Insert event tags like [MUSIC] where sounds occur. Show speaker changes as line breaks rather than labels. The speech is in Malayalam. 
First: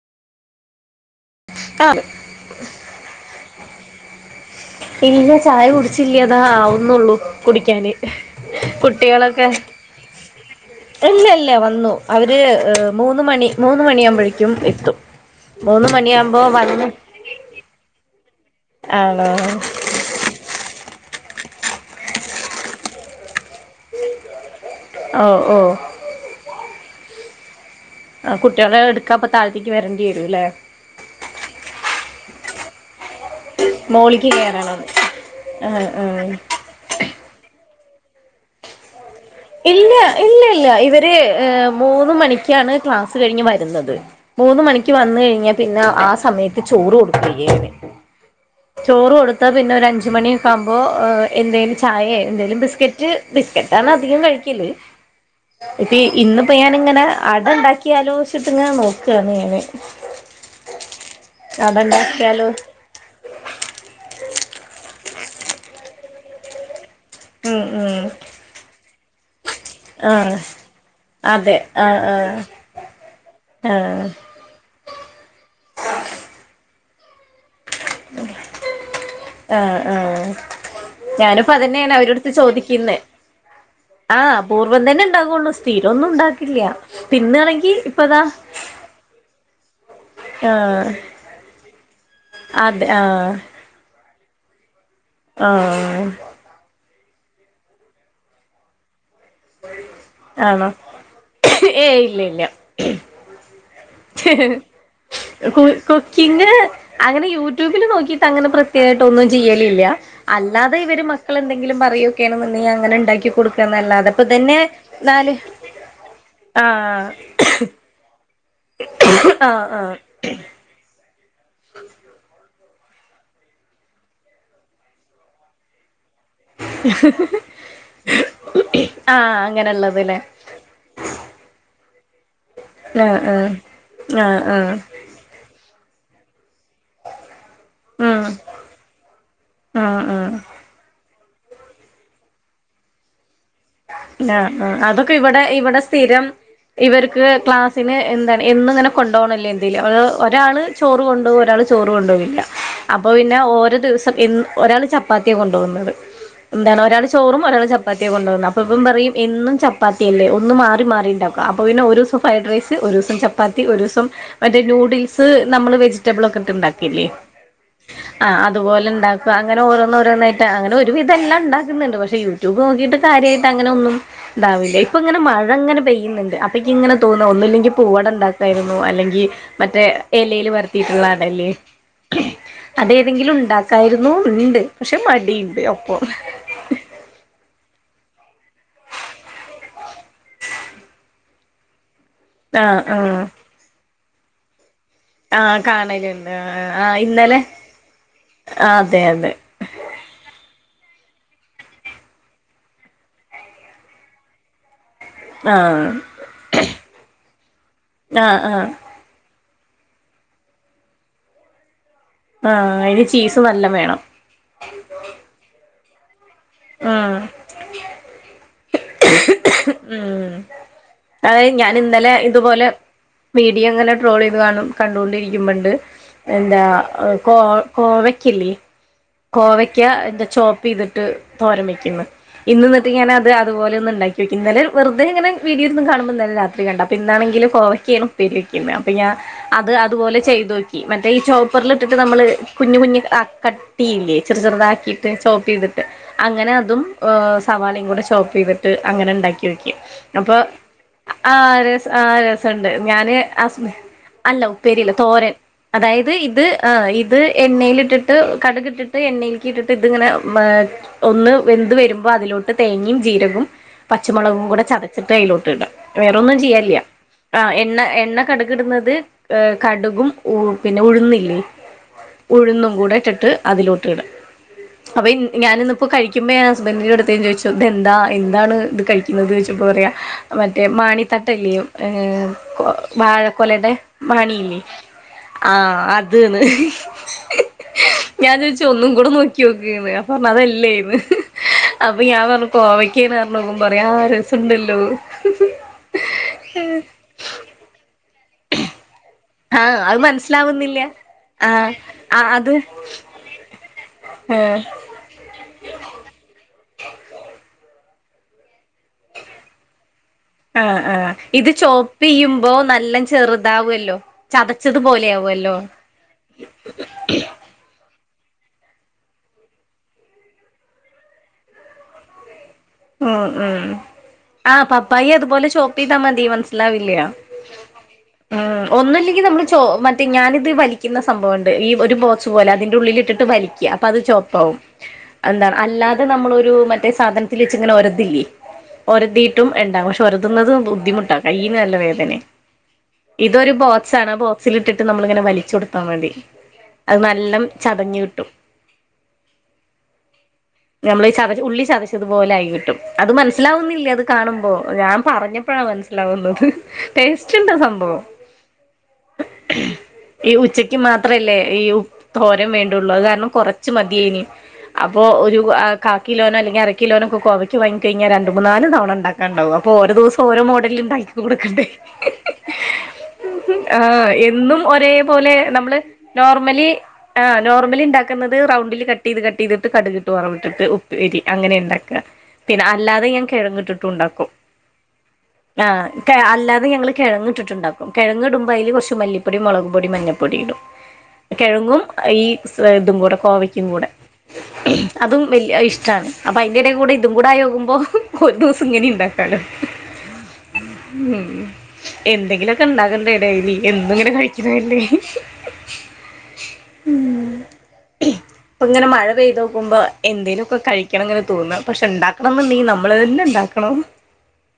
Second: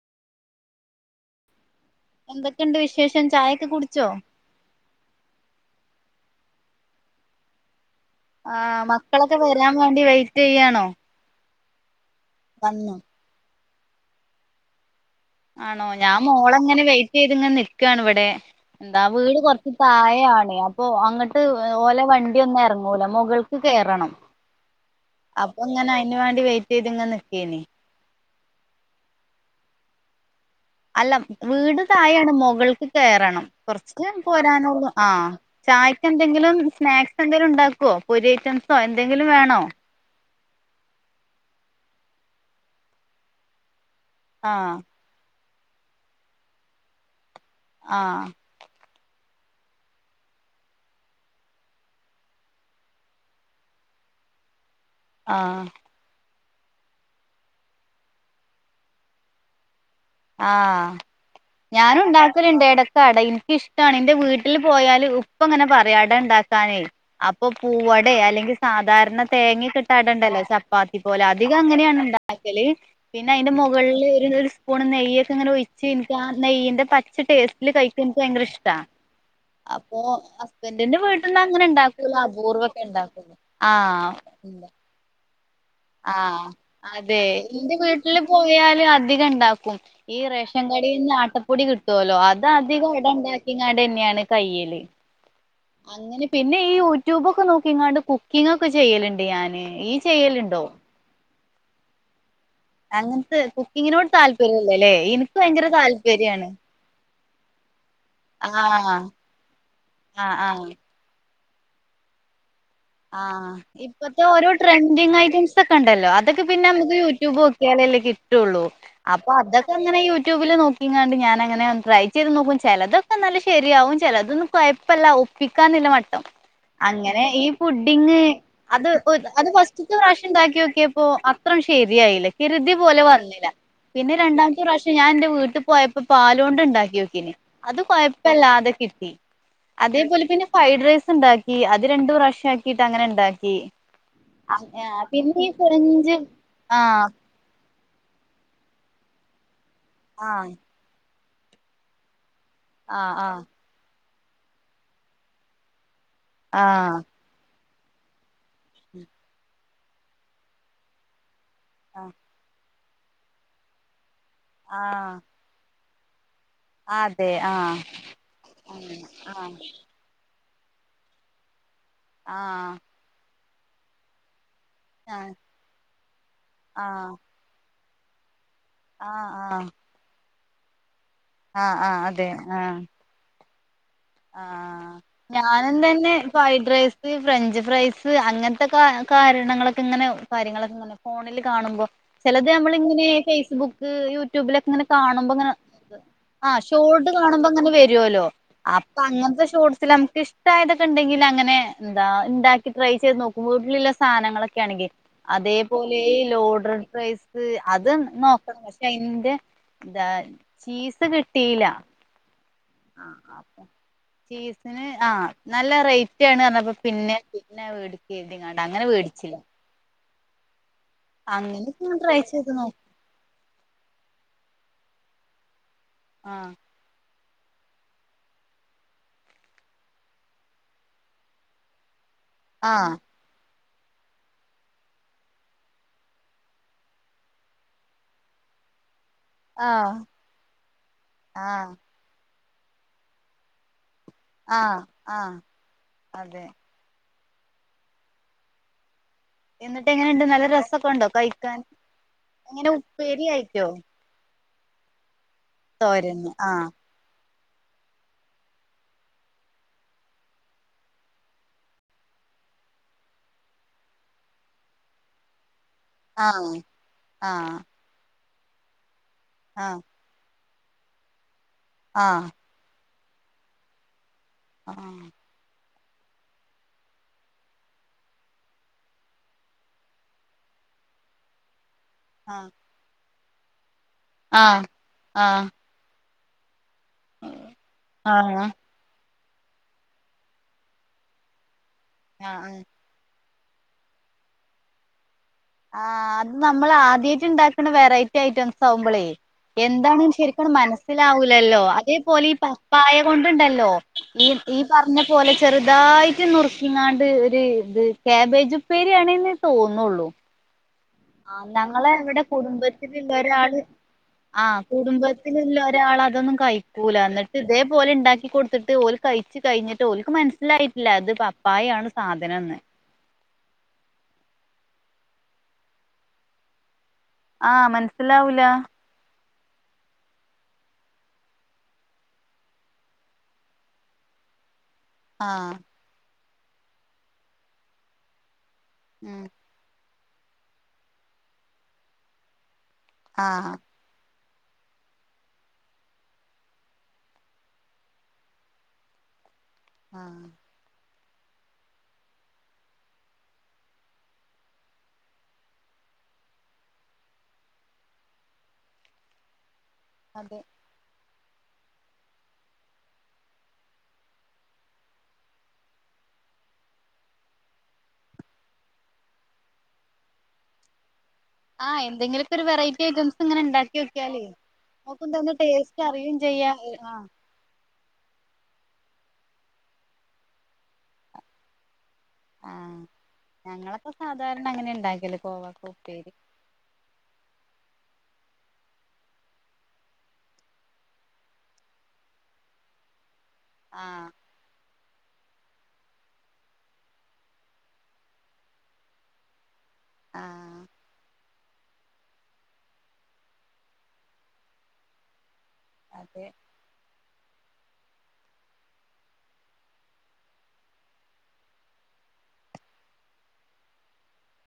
ആഹ്
എന്തൊക്കെയുണ്ട് വിശേഷം ചായൊക്കെ കുടിച്ചോ
ഇല്ല ചായ കുടിച്ചില്ല ഇതാ ആവുന്നുള്ളൂ കുടിക്കാന്
ആ മക്കളൊക്കെ
കുട്ടികളൊക്കെ
വരാൻ വേണ്ടി വെയിറ്റ് ചെയ്യാണോ
ഇല്ല ഇല്ല വന്നു അവര് ഏ
വന്നു
മൂന്ന് മണി മൂന്ന് മണി ആവുമ്പോഴേക്കും എത്തും മൂന്ന് മണിയാകുമ്പോ വന്ന്
ചെയ്തിങ്ങ് നിൽക്കുകാണ് ഇവിടെ എന്താ
ആണോ
വീട് കൊറച്ച് തായെയാണേ അപ്പൊ അങ്ങോട്ട് ഓലെ വണ്ടിയൊന്നും ഇറങ്ങൂല മുകൾക്ക് കേറണം
ഓ ഓ
അപ്പൊ ഇങ്ങനെ അയിന് വേണ്ടി വെയിറ്റ് ചെയ്തിങ്ങനെ നിക്കുവാണെ
ആ കുട്ടികളെ എടുക്കാൻ ഇപ്പൊ താഴത്തേക്ക് വരണ്ടി വരും ഇല്ലേ
അല്ല വീട് തായെ ആണ് മുകൾക്ക് കയറണം കുറച്ച്
മോളിക്ക് കേറണം
പോരാനുള്ളൂ ആ
ആഹ് ആഹ്
ചായക്കെന്തെങ്കിലും സ്നാക്സ് എന്തെങ്കിലും ഉണ്ടാക്കുമോ പൊരി ഐറ്റംസോ എന്തങ്കിലും വേണോ
ഇല്ല ഇല്ല ഇല്ല ഇവര് ഏ മൂന്ന് മണിക്കാണ് ക്ലാസ് കഴിഞ്ഞ് വരുന്നത് മൂന്ന്
ആഹ്
മണിക്ക് വന്ന് കഴിഞ്ഞാൽ പിന്നെ ആ സമയത്ത് ചോറ് കൊടുക്ക [UNINTELLIGIBLE]
ആഹ്
ചോറ് കൊടുത്താ പിന്നെ ഒരു അഞ്ച് മണിയൊക്ക ആകുമ്പോ എന്തേലും ചായയോ എന്തേലും ബിസ്ക്കറ്റ് ബിസ്ക്കറ്റ് ആണ് അധികം കഴിക്കല്
ആഹ്
ഇന്നിപ്പോ ഞാനിങ്ങനെ അടണ്ടാക്കി ആലോചിച്ചിട്ട്ങ്ങൻ നോകാണ് ഞെ
ആഹ് ഞാനുണ്ടാക്കലണ്ട് ഇടക്കടയും ക്കിഷ്ടാണ് ന്റെ വീട്ടിൽ പോയാല് ഉപ്പ ഇങ്ങനെ പറി അടണ്ടാക്കാനേ അപ്പൊ
ഉം ഉം
പൂവട അല്ലെങ്കിൽ സാധാരണ തേങ്ങ
ആഹ്
കിട്ടാടണ്ടല്ലോ ചപ്പാത്തി പോലെ
അതെ
അധികം
ആഹ്
അങ്ങനെയണണ്ട
ആഹ്
അക്കല് പിന്നെ അയ്ന്റെ മുകളില്
ആഹ്
ഒരുരു പൂണ് നെയ്യൊക്കെങ്ങനെ ഒഴിച്ച് ഇൻക്ക് ആഹ് നെയ്യ്ന്റെ പച്ച ടേസ്റ്റില് കഴിക്ക ഇൻക്ക് ഭയങ്കര ഇഷ്ടാ
ആഹ്
അപ്പൊ
ആഹ്
ഹസ്ബൻറിന്റെ വീട്ടിന്ന
ഞാനിപ്പോ
അങ്ങനെ
അതന്നെയാണ്
ഉണ്ടാക്കുല
അവരടുത്ത്
അപൂർവക്കെ
ചോദിക്കുന്നെ
ഉണ്ടാക്കുള്ളൂ ആഹ്
അപൂർവം തന്നെ ഉണ്ടാകുള്ളൂ സ്ഥിരം ഒന്നും
ആഹ്
ഉണ്ടാക്കില്ല
അതെ
തിന്നാണെങ്കി
ന്റെ
ഇപ്പതാ
വീട്ടില് പോയാല് അ ധികംണ്ടാക്കും ഈ റേഷൻ
ആഹ്
കടൽ നിന്ന് ആട്ടപ്പൊടി കിട്ടുവല്ലോ അത
അതെ ആഹ്
അധികോടണ്ടാക്കി ങ്ങാട്ന്നെയാണ് കയ്യില്
ആഹ്
പിന്നെ ഈ യൂട്യൂബൊക്കെ നോക്കിങ്ങാണ്ട് കുക്കിംഗക്കെ ചെയ്യലുണ്ട് ഞാാന് ഈ ചെയ്യലുണ്ടോ
ആണോ ഏയ് ഇല്ല ഇല്ല
അങ്ങൻത്തെ കുക്കിങ്ങിനോട് താല്പര്യല്ലല്ലേ ഇൻക്ക്
കു
വയങ്കര താല്പര്യണ്
കുക്കിങ് അങ്ങനെ യൂട്യൂബില് നോക്കിട്ട് അങ്ങനെ
ആഹ്
പ്രത്യേകായ്ട്ടൊന്നും ചെയ്യലില്ല
ആഹ് ആഹ്
അല്ലാതെ ഇവര് മ മക്കൾ എന്തെങ്കിലും പറയോക്കേണ്ന്ന്ണ്ടെങ്കി അങ്ങനെ ണ്ടാക്കി
ആഹ്
കൊടുക്കന്നല്ലാതെ
ഇപ്പത്തെ ഓരോ ട്രെൻഡിങ് ഐറ്റംസ് ഒക്കെണ്ടല്ലോ അതൊക്കെ പിന്നെ മുക്ക്
ആഹ്
യൂട്യൂബ് ക്യാലെല്ലേ കിട്ടുള്ളൂ അപ്പോ
ആഹ് ആഹ്
അതൊക്കെങ്ങനെ യൂട്യൂബില് നോക്കിങ്ങാണ്ട് ഞാ നങ്ങനെ ട്രൈ ചെയ്ത് നോക്കും ചിലതൊക്കെ നല്ല ശരിയാവും ചിലതൊന്നും കുഴപ്പമല്ല ഒപ്പിക്കാന്നില്ല മട്ടം അങ്ങനെ ഈ ഫുഡിങ് അത്
ആഹ്
അത് ഫസ്റ്റ്ത്തെ
അങ്ങനെള്ളത് ല്ലേ
പ്രാവഷ്യം ണ്ടാക്യോക്യപ്പോ അത്രൺ ശരിയായില്ല കരുതി പോലെ
ആഹ്
വന്നില്ല
ആഹ്
പിന്നെ
ആഹ്
രണ്ടമത്തെ
ആഹ്
പ്രാവശ്യ ഞാന്റെ വീട്ട പോയ ഇപ്പൊ പാലൊണ്ട് ണ്ടാക്ക്യോക്കിഞ്ഞി അത്
ഉം
കൊഴപ്പല്ലാതെ കിട്ടി
ആഹ്
അതേപോലെ
ആഹ്
പിന്നെ ഫ്രൈഡ് റൈസ്ണ്ടാക്കി അത് രണ്ടു പ്രാവശ്യ ആക്കിട്ട് അങ്ങനെണ്ടാക്കി
നാ ആഹ് അതൊക്കെ ഇവിടെ ഇവിടെ
ഫ്രഞ്ചും
സ്ഥിരം
ആഹ്
ഇവർക്ക് ക്ലാസ് പിനെ എന്താണ് എന്നുംഇങ്ങനെ കൊണ്ടോണില്യ എന്തെലും അത്
ആഹ്
ഒരാൾ ചോറ് കൊണ്ടോവു ഒരാൾ ചോറ് കൊണ്ടോവില്ല അപ്പൊ പിന്നെ
ആഹ്
ഓരോ ദിവസം എൻ ഒരാൾ ചപ്പാത്തിയാ കൊണ്ടോഉന്നത് എന്താണ്
ആഹ്
ഒരാൾ ച് ചോറും ഒരള് ചപ്പാത്തി കൊണ്ടോഉന്നെ അപ്പ ഇപ്പം പറയും എന്നും ചപ്പാത്തിയല്ലേ ഒന്ന് മാറി മാറിണ്ടാ അപ്പൊ പിന്നെ
ആഹ്
ഒരുസം ഫ്രൈഡ് റൈസ് ഒരുസം ചപ്പാത്തി ഒരുസം മറ്റേ
ആഹ് ആഹ്
നൂഡിൽസ് നമ്മള് വെജിറ്റബിൾ ഒക്കെ ഇട്ട് ണ്ടാക്കില്ലേ
അതെ ആഹ്
ആഹ് അതുപലെണ്ടാക്ക
ആഹ്
അങ്ങനെ ഓരോന്നോരോന്നായി അങ്ങനെ ഒരുവിധംഎല്ലാ ണ്ടാക്കുന്നുണ്ട് പക്ഷെ യൂട്യൂബ്
ആഹ്
നോക്കിയിട്ട് കാര്യയിട്ട് അങ്ങനെ ഒന്നും താവില്ലേ പ്പങ്ങനെ
ആഹ്
മഴങ്ങനെ പെയ്യുന്നുണ്ട് അപ്പക്ക്ങ്ങനെ
ആഹ്
തോന്ന ഒന്നില്ലങ്കിൽ പൂവട ണ്ടാക്ക തായിരുന്നു അല്ലെങ്കി
ആഹ് ആഹ്
മറ്റേ എലേല് വര്ത്തിയിട്ടുള്ള അടല്ലേ
ആഹ് അതെ ആഹ്
അതെ ന്തെങ്കിലുണ്ടാക്കായിരുന്നുന്ന്ണ്ട് പക്ഷെ മടിയുണ്ട് അപ്പൊ
ഫ്രൈഡ്റൈസ് ഇ ഫ്രഞ്ച് ഫ്രൈസ് അങ്ങൻത്തെ കാ കാരണങ്ങളൊക്കെങ്ങനെ കാര്യങ്ങളൊക്കെ അ ഫോണിൽ കാണുമ്പോ ചിലത്
ആഹ്
നമ്മള്ങ്ങനെ
ആഹ്
ഫേസ്ബുക്ക് യൂട്യൂബിലൊക്കെങ്ങനെ കാണുമ്പോങ്ങനെ
ആഹ് കാണലുണ്ട്
ആഹ് ഷോർട്ട്
ഇന്നലെ
കാണുമ്പോങ്ങനെ വരോല്ലോ
ആഹ്
അപ്പൊ
അതെ അതെ
അങ്ങൻത്തെ ഷോട്സിൽ നമുക്ക് ഇഷ് ടായാതൊക്കെ ണ്ടെങ്കിൽ അങ്ങനെ ന്താണ്ടാക്കി ട്രൈ ചെയ്ത് നോക്കുമ്പോ ഉള്ളിലെ സാനങ്ങളൊക്കെ ആണെങ്കി
ആഹ്
അതേപോലെ ഈ ലോഡഡ് പ്രൈസ് അത്
ആഹ്
നോക്കണം
ആഹ്
പക്ഷെ അതിന്റെ ഇതാ ചീസ് കിട്ടില
ആഹ് അയ്ന് ചീസ് നല്ലം വേണം
ചീസിന് ആഹ് നല്ല റേറ്റ് ആണ് ർഞ പ്പൊ പിന്നെ
ഉം
പിന്നെ വേടിക്കര്തിങ്ങാണ്ട് അങ്ങനെ വേടിച്ചില്ല
ഉം അത ഞാൻ
അങ്ങനെ
ഇന്നലെ
ട്രൈ ചെയ്ത്
ഇതുപോലെ
നോക്കും
മീഡിയ അങ്ങനെ ട്രോൾയ്ത് കാണും കണ്ടോണ്ടിരിക്കുമ്പണ്ട്
ആ
എന്താ അഹ് കോ കോവെക്കില്ലി കോവയ്ക്ക എന്റെ ചോപ്പ്യ്തിട്ട് തോരൻവെക്കുന്നു
ആ
ഇന്ന്ന്നിട്ട് ഞാനത് അതുപോല ഒന്ന ഉണ്ടാക്കി നക്ക ഇന്നലെ വെുതെ ഇങ്ങെ വീഡിയോ രുന്ന് കണുമ്പോൾന്നല്ല രാത്രി കണ്ട അപ്പോൾ ഇന്നാണെങ്കിൽ കോ വയ്ക്കയാണ് പിലി ക്കന്നപ്പാ ഞാൻ
ആ
അത് അതുപോലെ ചെയ്തോക്കി മറ്റേ ഈ
ആ
ചോപ്പറിൽ ഇട്ടിട്ട് നമ്മള് കുഞ്ഞ് കുഞ്ഞ് കട്ടിയില്ലേ ചെറു
ആ
ചെറുതാക്കിയിട്ട്
ആ
ചോപ്പ് ചെയ്തിട്ട്
അതെ
അങ്ങനെ അതും സവാളയും കൂടെ ഷോപ്പ് ചെയ്തിട്ട് അങ്ങനെ ഉണ്ടാക്കി
എന്നിട്ട് എങ്ങനെയുണ്ട്
അപ്പൊ
നല്ല രസൊക്കെ ഉണ്ടോ
ആ
കഴിക്കാൻ
രസ ആ രസുണ്ട്
എങ്ങനെ
ഞാന്
ഉപ്പേരി ആയിട്ടോ
അല്ല ഉപ്പേരിയല്ല തോരൻ അതായത്
തോരന്
ഇത്
ആ
ആ് ഇത് എണ്ണയില് ഇട്ടിട്ട് കടുകിട്ടിട്ട് എണ്ണയിൽക്കി ഇട്ടിട്ട് ഇതിങ്ങനെ മേക് ഒന്ന് വെന്ത് വരുമ്പോൾ അതിലോട്ട് തേങ്ങയും ജീരകവും പച്ചമുളകും കൂടെ ചതച്ചിട്ട് അതിലോട്ട് ഇടാം വേറൊ
ആ
ഒന്നും ചെയ്യയില്ല ആ എണ്ണ എണ്ണ കടുകിടുന്നത് ഏ
ആ
കടുകും ഉ പിന്നെ ഉഴുന്നില്ലേ
ആ
ഉഴുന്നും കൂടെ ഇട്ടിട്ട് അതിലോട്ട് ഇട
ആ
അപ്പെ ഞാനൻ ഇന്നപ്പോ കഴിക്കുമ്പോ ൻ ഹസ്ബൻഡന്റെറെടുത്തന്ന് ചോദിച്ച ഇ എന്താ എന്താണ് ഇത് കഴിക്കുന്നത്ന്ന് ചോദിച്ചപ്പോ പറയാ മറ്റേ മാണിത്തട്ടല്ലിയയും ഏ
ആ ആ
വാഴക്കൊലയുടെ മണിൽേ
ആ
ആ ത് ന്ന് ഹ് ഹ് ഞാൻ ചോദിച്ച ഒന്നും കൂടെ നോക്കി നോക്കന്ന് പറഞ്ഞ അതല്ലേ ഇന്ന് അപ്പൊ ഞാൻ
ആ
പറഞ്ഞു
ആ
കോവക്ക കേനർ നോക്കുമ പറയ ആ രസുണ്ടല്ലോ
ആ അത് നമ്മൾ ആദ്യമായിട്ട് ഇണ്ടാക്കുന്ന വെറൈറ്റി ഐറ്റംസ് ആവുമ്പോളേ
ആഹ് അത്
എന്താണ് ശരിക്കും
മനസ്സിലാവുന്നില്ല
മനസ്സിലാവലല്ലോ
ആഹ്
അതേപോലെ
ആഹ്
ഈ
അത്
പപ്പായ കൊണ്ടുണ്ടല്ലോ ഈ ഈ
ഏ
പറഞ്ഞ പറഞ്ഞ പോലെ ചെറുതായിട്ട് നുറുക്കങ്ങാണ്ട് ഒരു ഇത് കാബേജു പേരിയാണേെന്ന് തോന്നുള്ളൂ
ആ ആ
ആ ഞങ്ങള് ഇവിടെ കുടുംബത്തിലുള്ള ഒരാള്
ചെറുതാവല്ലോ
ആഹ
ചതച്ചതുപോലെ
കുടുംബത്തിലുള്ള
ആവുല്ലോ
ഒരാൾ അതൊന്നും കഴിക്ക കൂല എന്നിട്ട് ഇതേപോലെ ഉണ്ടാക്കി കൊടുത്തിട്ട് ഓല് കഴിച്ചു കഴിഞ്ഞിട്ട് ഓലക്ക് മനസ്സിലായിട്ടില്ല അത് പപ്പായാണ് സാധനംന്ന്
ഉ ഉം ആഹ് പപ്പായി അതുപോലെ ചോപ്പ ചെയതാ മതി മനസ്സിലാവില്ലയ
ആഹ് മനസ്സിലാവൂല
ഉ ഒന്നുംല്ലെങ്കിൽ നമ്മൾ ചോ മറ്റ തി ഞാനിത് വലിക്കുന്ന സംഭവോണ്ട് ഈ ഒരു ബോക്സ് പോലെ അതിന്റെ ഉള്ളില ഇട്ടിട്ട് വലിക്കുക അപ്പൊ അത് ചോപ്പാവും
ആഹ്
എന്താണ് അല്ലാതെ നമ്മളൊരു മറ്റേ സാധനത്തിൽ വെച്ചിങ്ങനെ ഒരതില്ലേ
ഉം
ഒരതിയിട്ടും ഉണ്ടാകും പക്ഷെ ഒരുതുന്നത് ബുദ്ധിമുട്ടാ കയിന് നല്ല വേദന ഇതൊരു
ആഹ്
ബോ ചണ ബോക്സിൽ ഇട്ടിട്ട് നമ്മളിങ്ങനെ വലിച്ചു കൊടുത്താൽ മതി അത് നല്ല ചതഞ്ഞഞ് കിട്ടും
ആഹ
നമ്മള ഈ ചത ഉള്ളി ചതച് തുപോലെ ആയി കിട്ടും അത് മനസ്സിലാവുന്നില്ലേ അത് കാണുമ്പോ ഞാൻ പറഞ്ഞപ്പോഴാണ് മനസ്സിലാവുന്നത് ടേസ്റ്റ് ഉണ്ട് സംഭവം ഈ
അതെ
ഉച്ചക്ക് മാത്രല്ലേ ഈ തോരൻ വേണ്ടുള്ളൂ അത് കാരണം കുറച്ച മതിയേനി അപ്പൊ ഒരു കാക്കിലോനോ അല്ലെങ്ക കിലോനോക്കെ കുവയ്ക്ക വാങ്ങിക്ക കഴിഞ്ഞാ രണ്ട മൂന്നാല് തവണ ഉണ്ടാക്കാണ്ടാവും അപ്പോ ഓരോ ദിവസ ഓരോമോഡലിൽ ഉണ്ടാക്കി കൊടുക്കണ്ടേ
ആഹ് എന്തെങ്കിലൊക്കെ ഒരു വെററ്റി ഐറ്റംസ് ഇങ്ങനെ ഉണ്ടാക്കി
ആഹ്
വെക്കാലേ
എന്നും ഒരേപോലെ
നക്കന്ത
നമ്മള്
ടസ്റ്റ്
നോർമലി ആ നോർമലി ഉണ്ടാക്ക വെക്കുന്നത് റൗണ്ടിൽ കട്ട് ചെയ്ത് കട്ട് ചെയ്തിട്ട് കടുകിട്ട് വറവിട്ടിട്ടു ഉപ്പേരി അങ്ങനെ ഉണ്ടാക്കുക പിന്നെ
ആഹ്
അല്ലാതെ ഞാൻ കിഴങ്ങങ്
ഞങ്ങളൊക്കെ
ഇട്ടിട്ടുണ്ടാക്കും
സാധാരണ അങ്ങനെ ഇണ്ടാക്കൽ കോവക്ക
ആ
ഉപ്പേരി
കെ അല്ലാതെ ഞങ്ങൾ കിഴങ്ങിട്ടുണ്ട് ണ്ടാക്കും കിഴങ് ഇടുമ്പോ അതില് കുറച്ച് മല്ലിപ്പൊടി മുളക് പൊടി മഞ്ഞൾപ്പൊടി ഇടും കിഴങ്ങും ഈ സ് ഇതും കൂടെ കോവയ് കൂടെ
ആഹ്
അതും വല്യ ഇഷ്ടമാണ് അയിന്റെ ഇടെകുടി കൂടെ ഇതും കൂടെ ആകുമ്പോ ഒരു ദിവസം ഇങ്ങനെ ഉണ്ടാക്കാറ്
ആഹ്
ഉം എന്തെങ്കിലുമൊക്കെ ഇണ്ടാകണ്ടേ ഡെയിലി എന്നും ഇങ്ങനെ കഴിക്കുന്നണ്ടേ
അതെ
ഇപ്പ ഇങ്ങനെ മഴ പെയ്ത് നിക്കുമ്പോ എന്തേലുമൊക്കെ കഴിക്ക ങ്ങനെ തോന്നുന്നത് പക്ഷെ ഉണ്ടാക്കണം എന്നുണ്ടെങ്കിൽ നമ്മള് തന്നെ ഉണ്ടാക്കണം